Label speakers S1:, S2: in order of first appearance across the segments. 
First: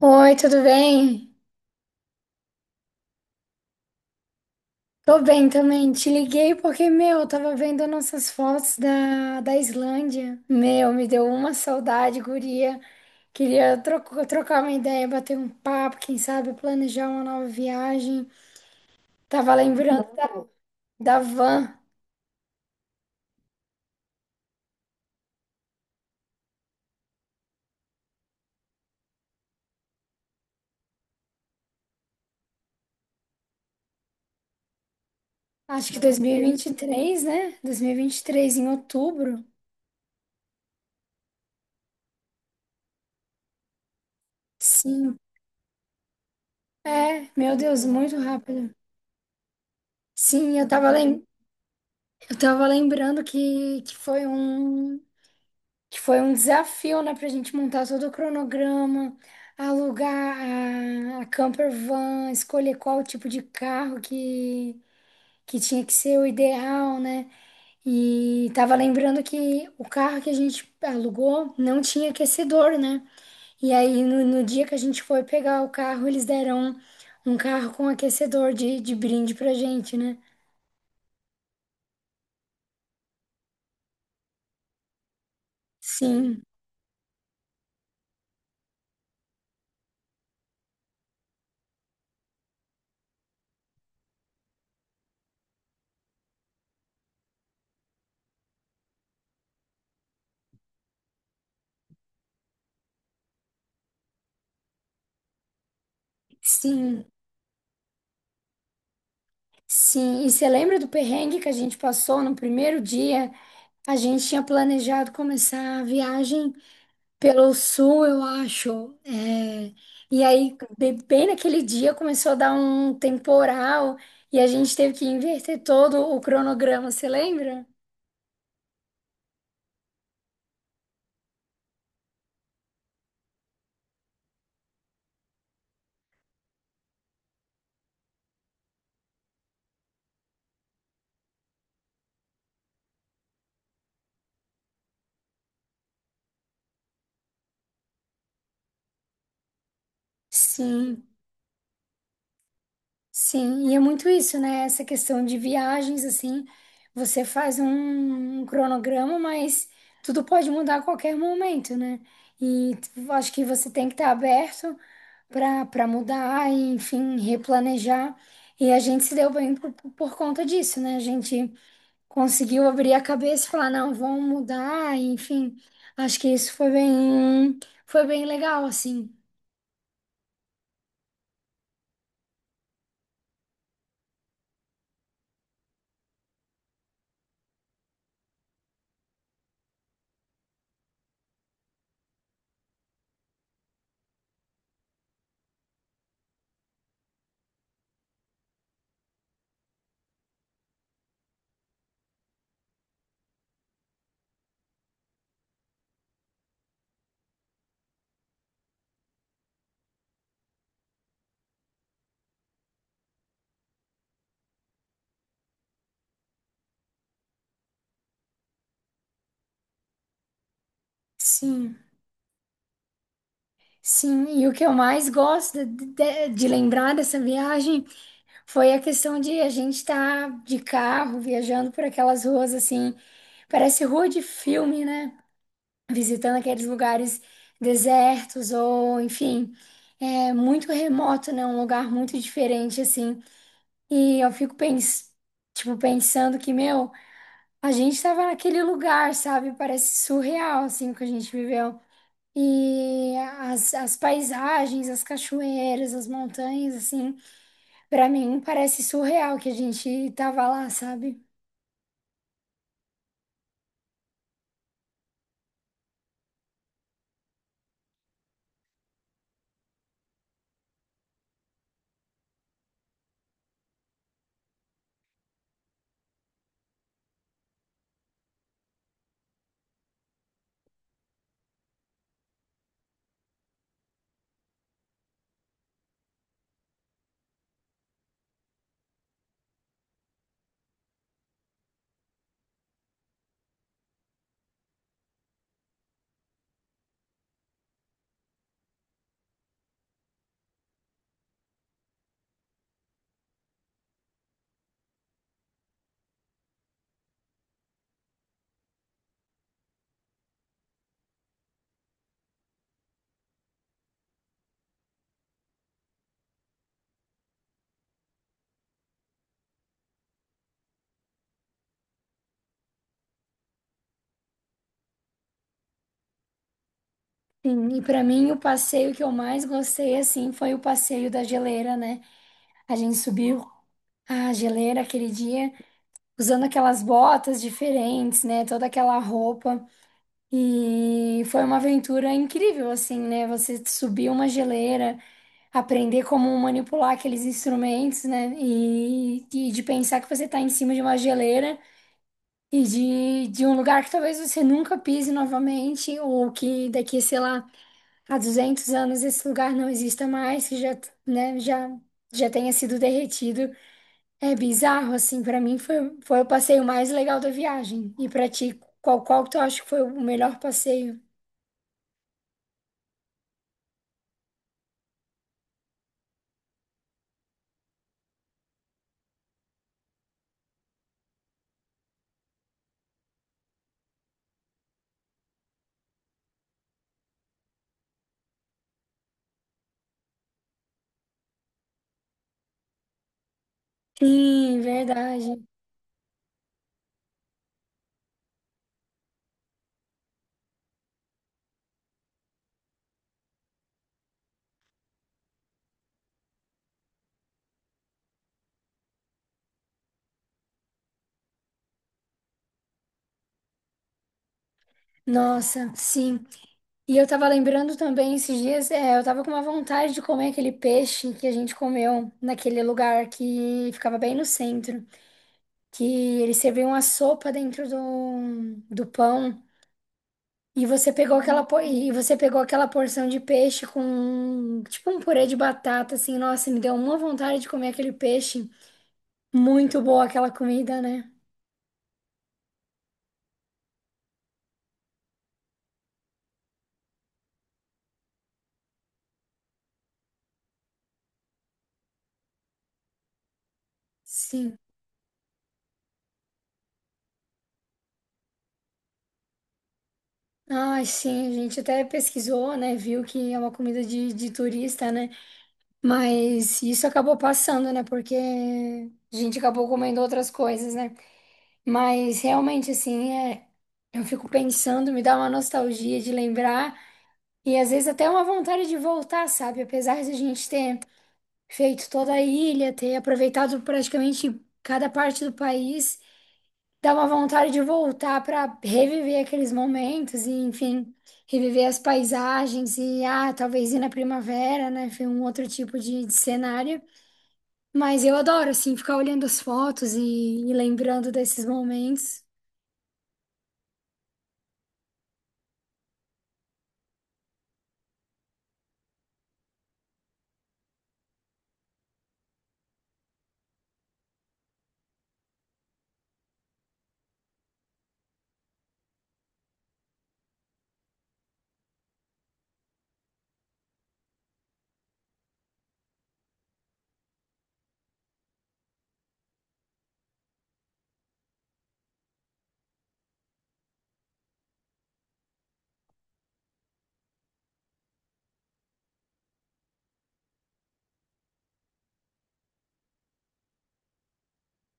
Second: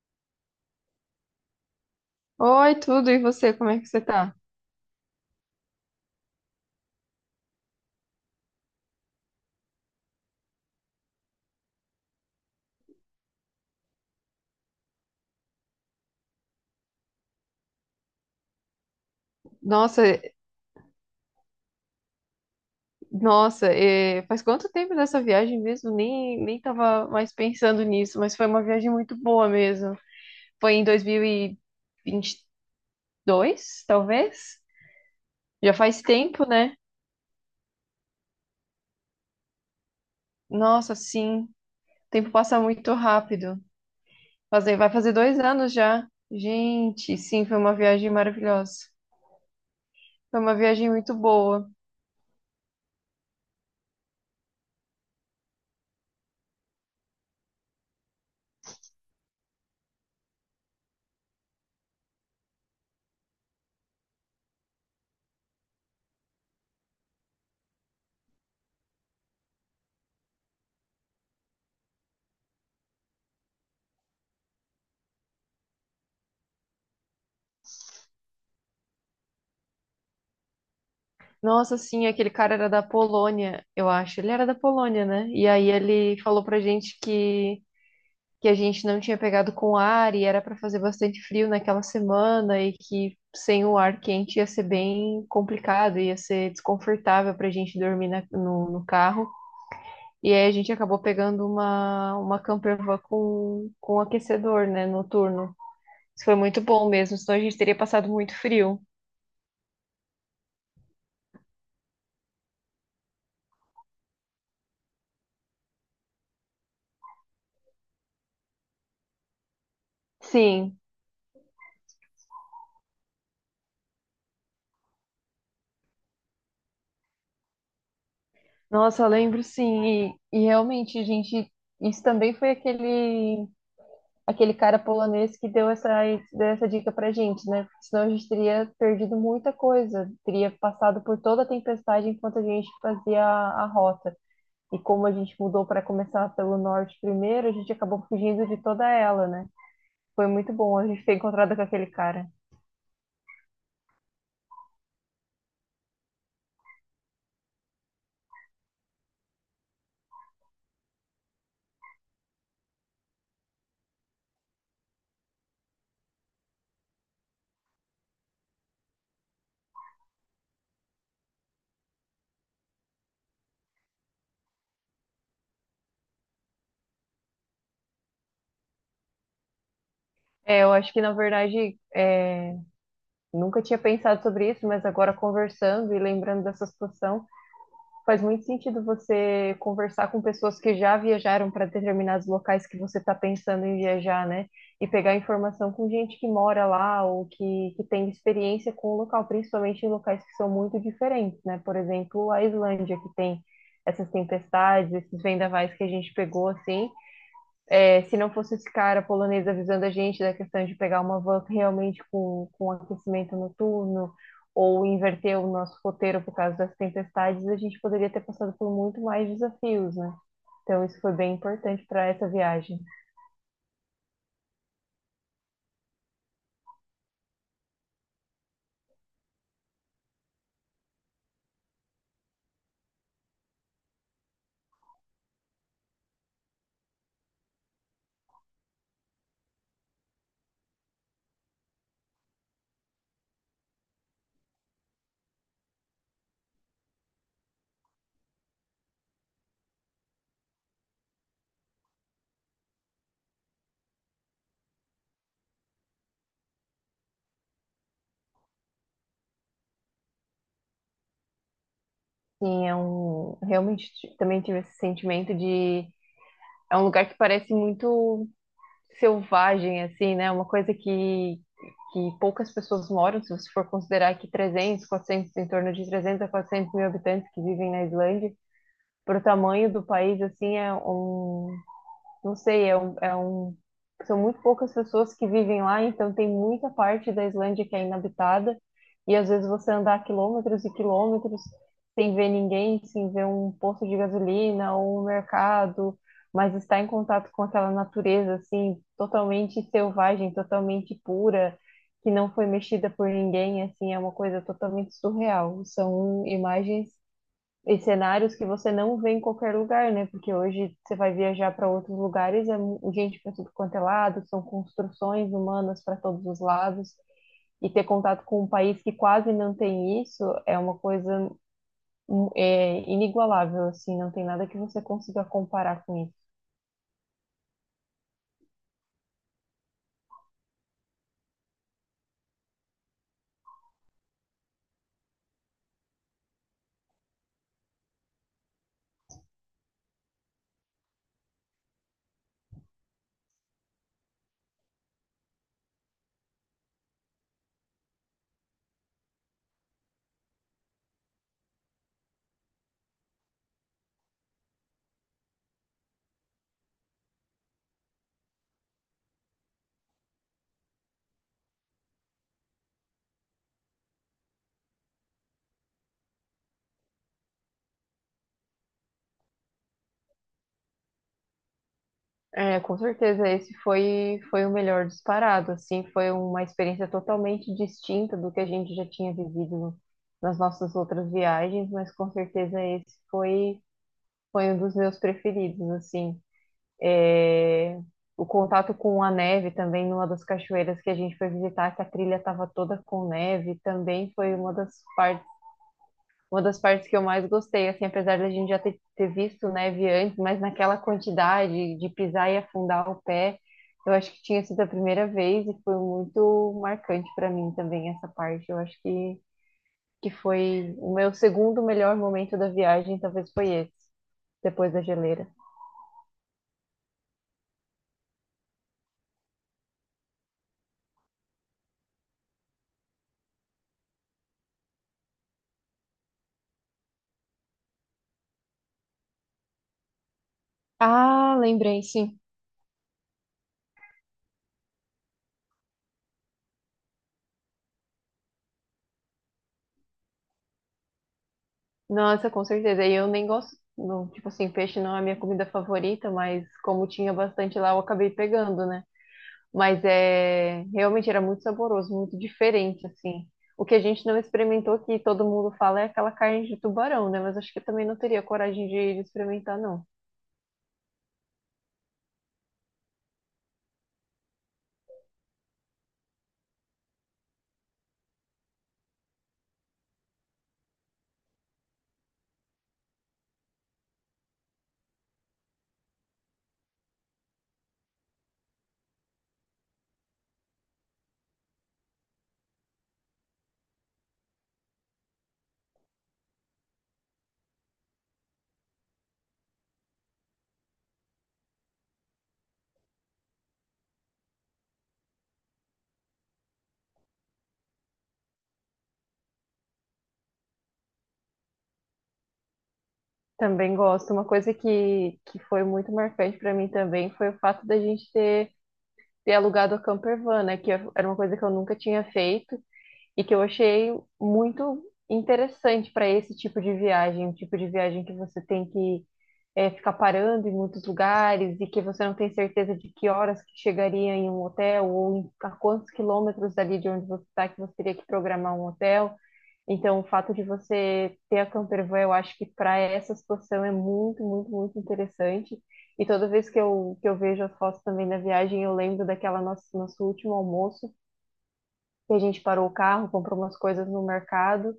S1: Oi, tudo bem?
S2: Oi, tudo, e você, como é que você tá?
S1: Tô bem também. Te liguei porque, meu, eu tava vendo nossas fotos da Islândia. Meu, me deu uma saudade, guria. Queria trocar uma ideia, bater um papo, quem sabe planejar uma nova viagem. Tava
S2: Nossa,
S1: lembrando da,
S2: eh,
S1: da van,
S2: nossa, faz quanto tempo dessa viagem mesmo? Nem tava mais pensando nisso, mas foi uma viagem muito boa mesmo. Foi em dois mil e vinte e dois talvez? Já
S1: acho que
S2: faz
S1: dois mil e
S2: tempo,
S1: e vinte e
S2: né?
S1: três, né? Dois mil e vinte e três, em outubro.
S2: Nossa, sim, o tempo passa muito rápido. Fazer, vai fazer
S1: Sim.
S2: 2 anos já. Gente,
S1: É,
S2: sim,
S1: meu
S2: foi uma
S1: Deus,
S2: viagem
S1: muito rápido.
S2: maravilhosa. Foi uma
S1: Sim, eu tava,
S2: viagem muito
S1: lem
S2: boa.
S1: eu tava lembrando que foi um. Que foi um desafio, né, pra gente montar todo o cronograma, alugar a camper van, escolher qual tipo de carro que tinha que ser o ideal, né? E tava lembrando que o carro que a gente alugou não tinha aquecedor, né? E aí no, no dia que a gente foi pegar o carro, eles deram um carro com aquecedor de brinde pra gente, né?
S2: Nossa, sim, aquele cara era da Polônia, eu acho. Ele era da Polônia, né? E aí ele
S1: Sim,
S2: falou pra gente que a gente não tinha pegado com ar e era pra fazer bastante frio naquela semana e que sem o ar quente ia ser bem complicado, ia ser desconfortável pra gente dormir no carro. E aí a gente acabou pegando uma camper van com aquecedor, né, noturno. Isso foi muito bom
S1: sim,
S2: mesmo, senão a gente teria passado muito frio.
S1: sim. E você lembra do perrengue que a gente passou no primeiro dia? A gente tinha planejado começar a viagem pelo sul, eu acho. É, e aí,
S2: Sim.
S1: bem naquele dia, começou a dar um temporal e a gente teve que inverter todo o cronograma, você lembra?
S2: Nossa, eu lembro sim, e realmente, gente, isso também foi aquele cara polonês que deu essa dica pra gente, né? Porque senão a gente teria perdido muita coisa, teria passado por toda a tempestade enquanto a gente fazia a rota. E como a gente mudou para começar pelo norte primeiro, a gente acabou fugindo de toda ela, né? Foi muito bom a gente
S1: Sim,
S2: ter encontrado com aquele cara.
S1: sim. E é muito isso, né? Essa questão de viagens, assim, você faz um cronograma, mas tudo pode mudar a qualquer momento, né? E acho que você tem que estar aberto. Para mudar, e, enfim, replanejar. E a gente se deu bem por conta disso, né? A gente conseguiu abrir a cabeça e falar, não, vamos mudar, e, enfim. Acho que isso foi bem legal, assim.
S2: É, eu acho que na verdade é, nunca tinha pensado sobre isso, mas agora conversando e lembrando dessa situação. Faz muito sentido você conversar com pessoas que já viajaram para determinados locais que você está pensando em viajar, né? E pegar informação com gente que mora lá ou que tem experiência com o local, principalmente em locais que são muito diferentes, né? Por exemplo, a Islândia, que tem essas tempestades, esses vendavais que a gente pegou, assim, é, se não fosse esse cara polonês avisando a gente da questão de pegar uma van realmente com aquecimento noturno ou inverter o nosso roteiro por causa das tempestades, a gente poderia ter passado por muito mais desafios, né? Então isso foi bem
S1: Sim,
S2: importante para essa viagem.
S1: sim. E o que eu mais gosto de lembrar dessa viagem foi a questão de a gente estar de carro, viajando por aquelas ruas, assim. Parece rua de filme, né? Visitando aqueles lugares desertos ou, enfim, é muito remoto, né? Um lugar muito diferente, assim. E eu fico pens tipo, pensando que, meu, a gente tava naquele lugar, sabe? Parece surreal, assim, o que a gente viveu. E as paisagens, as cachoeiras, as montanhas, assim, pra mim parece surreal que a gente tava lá, sabe?
S2: Sim, é um realmente também tive esse sentimento de é um lugar que parece muito selvagem, assim, né? Uma coisa que poucas pessoas moram, se você for considerar que 300 400 em torno de 300 a 400 mil habitantes que vivem na Islândia, para o tamanho do país, assim, não sei, são muito poucas pessoas que vivem lá, então tem muita parte da Islândia que é inabitada, e às vezes você andar quilômetros e quilômetros sem ver ninguém, sem ver um posto de gasolina ou um mercado, mas estar em contato com aquela natureza, assim, totalmente selvagem, totalmente pura, que não foi mexida por ninguém, assim, é uma coisa totalmente surreal. São imagens e cenários que você não vê em qualquer lugar, né? Porque hoje você vai viajar para outros lugares, é gente para tudo quanto é lado, são construções humanas para todos os lados, e ter contato com um país que quase não tem isso é uma coisa é, inigualável, assim, não tem nada que você consiga comparar com isso.
S1: Sim, e pra mim o passeio que eu mais gostei, assim, foi o passeio da geleira, né? A gente subiu. Ah, geleira aquele dia, usando aquelas botas diferentes, né? Toda aquela roupa. E foi uma aventura incrível, assim, né? Você subir uma geleira, aprender como manipular aqueles instrumentos, né? E de pensar que você tá em cima de uma geleira e de um lugar que talvez você nunca pise novamente, ou que daqui, sei lá, a 200 anos esse lugar não exista mais, que já, né, já, já tenha sido derretido. É bizarro, assim, pra mim foi, foi o passeio mais legal da viagem. E pra ti, qual, qual que tu acha que foi o melhor passeio?
S2: É, com certeza, esse foi, foi o melhor disparado, assim, foi uma experiência totalmente distinta do que a gente já tinha vivido nas nossas outras viagens, mas com certeza esse foi foi um dos meus preferidos, assim. É, o contato com a neve também, numa das cachoeiras que a gente foi visitar, que a trilha estava toda com neve, também foi
S1: Sim,
S2: partes,
S1: verdade.
S2: uma das partes que eu mais gostei, assim, apesar da gente já ter, ter visto neve antes, mas naquela quantidade de pisar e afundar o pé, eu acho que tinha sido a primeira vez e foi muito marcante para mim também essa parte. Eu acho que foi o meu segundo melhor momento da viagem, talvez foi esse, depois da geleira.
S1: Nossa, sim. E eu tava lembrando também esses dias, é, eu tava com uma vontade de comer aquele peixe que a gente comeu naquele lugar que ficava bem no centro, que eles serviam a sopa dentro do pão. E você pegou
S2: Ah, lembrei, sim.
S1: aquela porção de peixe com tipo um purê de batata assim, nossa, me deu uma vontade de comer aquele peixe. Muito boa aquela comida, né?
S2: Nossa, com certeza. E eu nem gosto, não, tipo assim, peixe não é a minha comida favorita, mas como tinha bastante lá, eu acabei pegando, né? Mas é, realmente era muito saboroso, muito diferente, assim. O que a gente não
S1: Sim.
S2: experimentou, que todo mundo fala, é aquela carne de tubarão, né? Mas acho que eu também não teria coragem de experimentar, não.
S1: Ai, sim, a gente até pesquisou, né? Viu que é uma comida de turista, né? Mas isso acabou passando, né? Porque a gente acabou comendo outras coisas, né? Mas realmente, assim, é, eu fico pensando, me dá uma nostalgia de lembrar. E às vezes até uma vontade de voltar, sabe? Apesar de a gente ter feito toda a ilha, ter aproveitado praticamente cada parte do país, dá uma vontade de voltar para reviver aqueles momentos e, enfim, reviver as paisagens e, ah, talvez ir na primavera, né? Foi um outro tipo de cenário. Mas eu adoro, assim, ficar olhando as fotos e lembrando desses momentos.
S2: Também gosto. Uma coisa que foi muito marcante para mim também foi o fato da gente ter, ter alugado a campervan, né? Que era uma coisa que eu nunca tinha feito. E que eu achei muito interessante para esse tipo de viagem, um tipo de viagem que você tem que ficar parando em muitos lugares e que você não tem certeza de que horas que chegaria em um hotel ou a quantos quilômetros dali de onde você está que você teria que programar um hotel. Então, o fato de você ter a campervan, eu acho que para essa situação é muito, muito, muito interessante. E toda vez que eu vejo as fotos também da viagem, eu lembro daquela nosso último almoço, e a gente parou o carro, comprou umas coisas no mercado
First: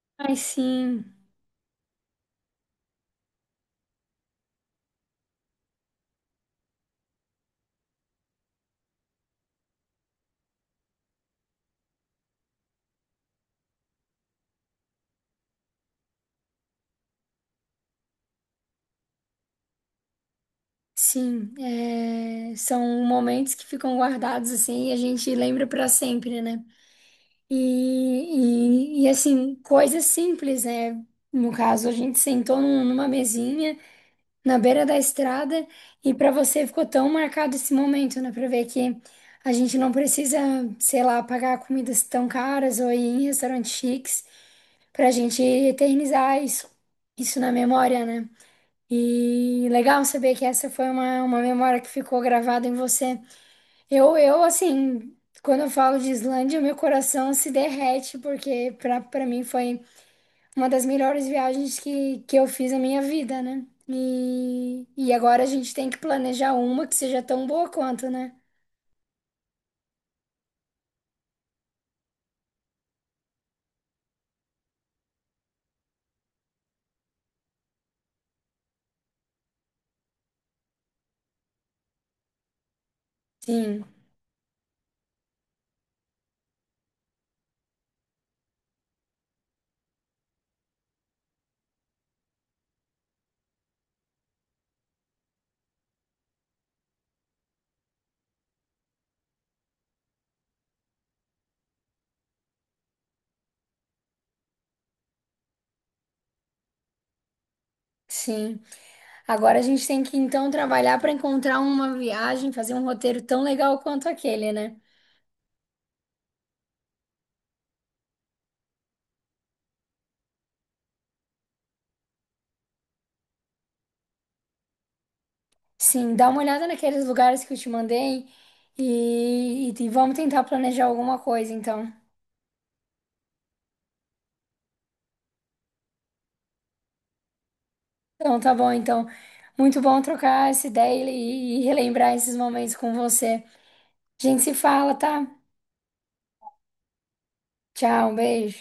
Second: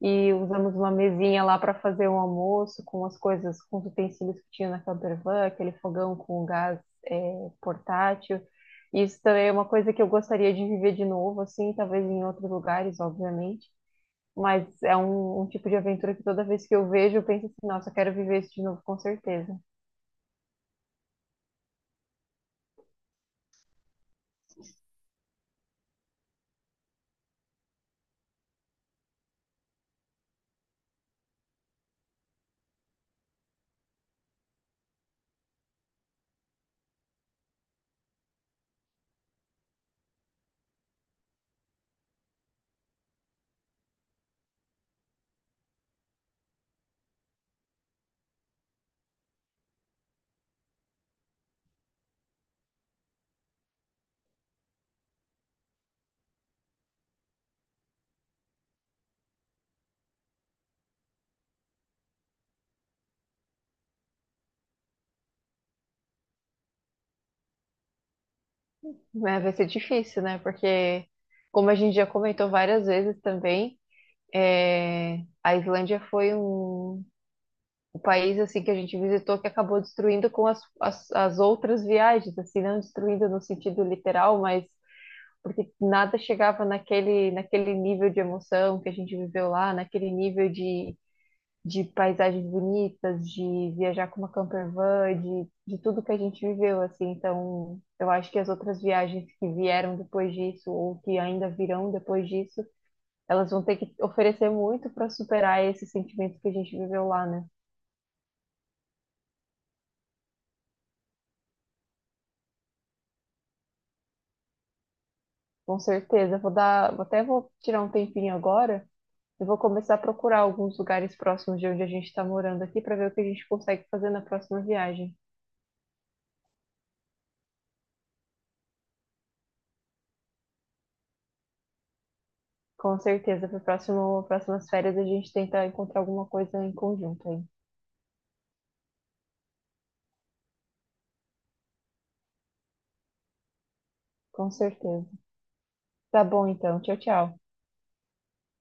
S2: e
S1: Ai,
S2: usamos uma
S1: sim.
S2: mesinha lá para fazer um almoço com as coisas, com os utensílios que tinha na campervan, aquele fogão com gás portátil. Isso também é uma coisa que eu gostaria de viver de novo, assim, talvez em outros lugares, obviamente. Mas é um, um tipo de aventura que toda vez que eu vejo, eu penso assim, nossa, eu quero viver isso de novo, com certeza.
S1: Sim, é, são momentos que ficam guardados assim e a gente lembra para sempre, né? E, assim, coisas simples, né? No caso, a gente sentou numa mesinha na beira da estrada e para você ficou tão marcado esse momento, né? Para ver que a gente não precisa, sei lá, pagar comidas tão caras ou ir em restaurantes chiques para a gente eternizar isso, isso na memória, né? E legal saber que essa foi uma memória que ficou gravada em você. Eu, assim, quando eu falo de Islândia, meu coração se derrete, porque pra, pra mim foi uma das melhores viagens que eu fiz na minha vida, né? E agora a gente tem que planejar uma que seja tão boa quanto, né?
S2: Mas vai ser difícil, né? Porque, como a gente já comentou várias vezes também, é, a Islândia foi um, o país assim que a gente visitou que acabou destruindo com as outras viagens, assim, não destruindo no sentido
S1: Sim,
S2: literal, mas porque nada chegava naquele nível de emoção que a gente viveu lá, naquele nível de paisagens bonitas, de viajar com uma camper van, de tudo que a gente viveu, assim. Então, eu acho que as outras viagens que vieram depois disso, ou que ainda virão depois disso, elas vão ter que oferecer muito para superar esse sentimento que a gente viveu lá, né?
S1: sim. Agora a gente tem que então trabalhar para encontrar uma viagem, fazer um roteiro tão legal quanto aquele, né?
S2: Com certeza. Até vou tirar um tempinho agora e vou começar a procurar alguns lugares próximos de onde a gente está morando aqui para ver o que a gente consegue fazer na próxima viagem.
S1: Sim, dá uma olhada naqueles lugares que eu te mandei e vamos tentar planejar alguma coisa, então.
S2: Com certeza, para próximas férias a gente tenta encontrar alguma coisa em conjunto aí.
S1: Então, tá bom, então. Muito bom trocar essa ideia e relembrar esses momentos com você. A gente
S2: Com
S1: se fala,
S2: certeza.
S1: tá?
S2: Tá bom então. Tchau, tchau.
S1: Tchau, um beijo.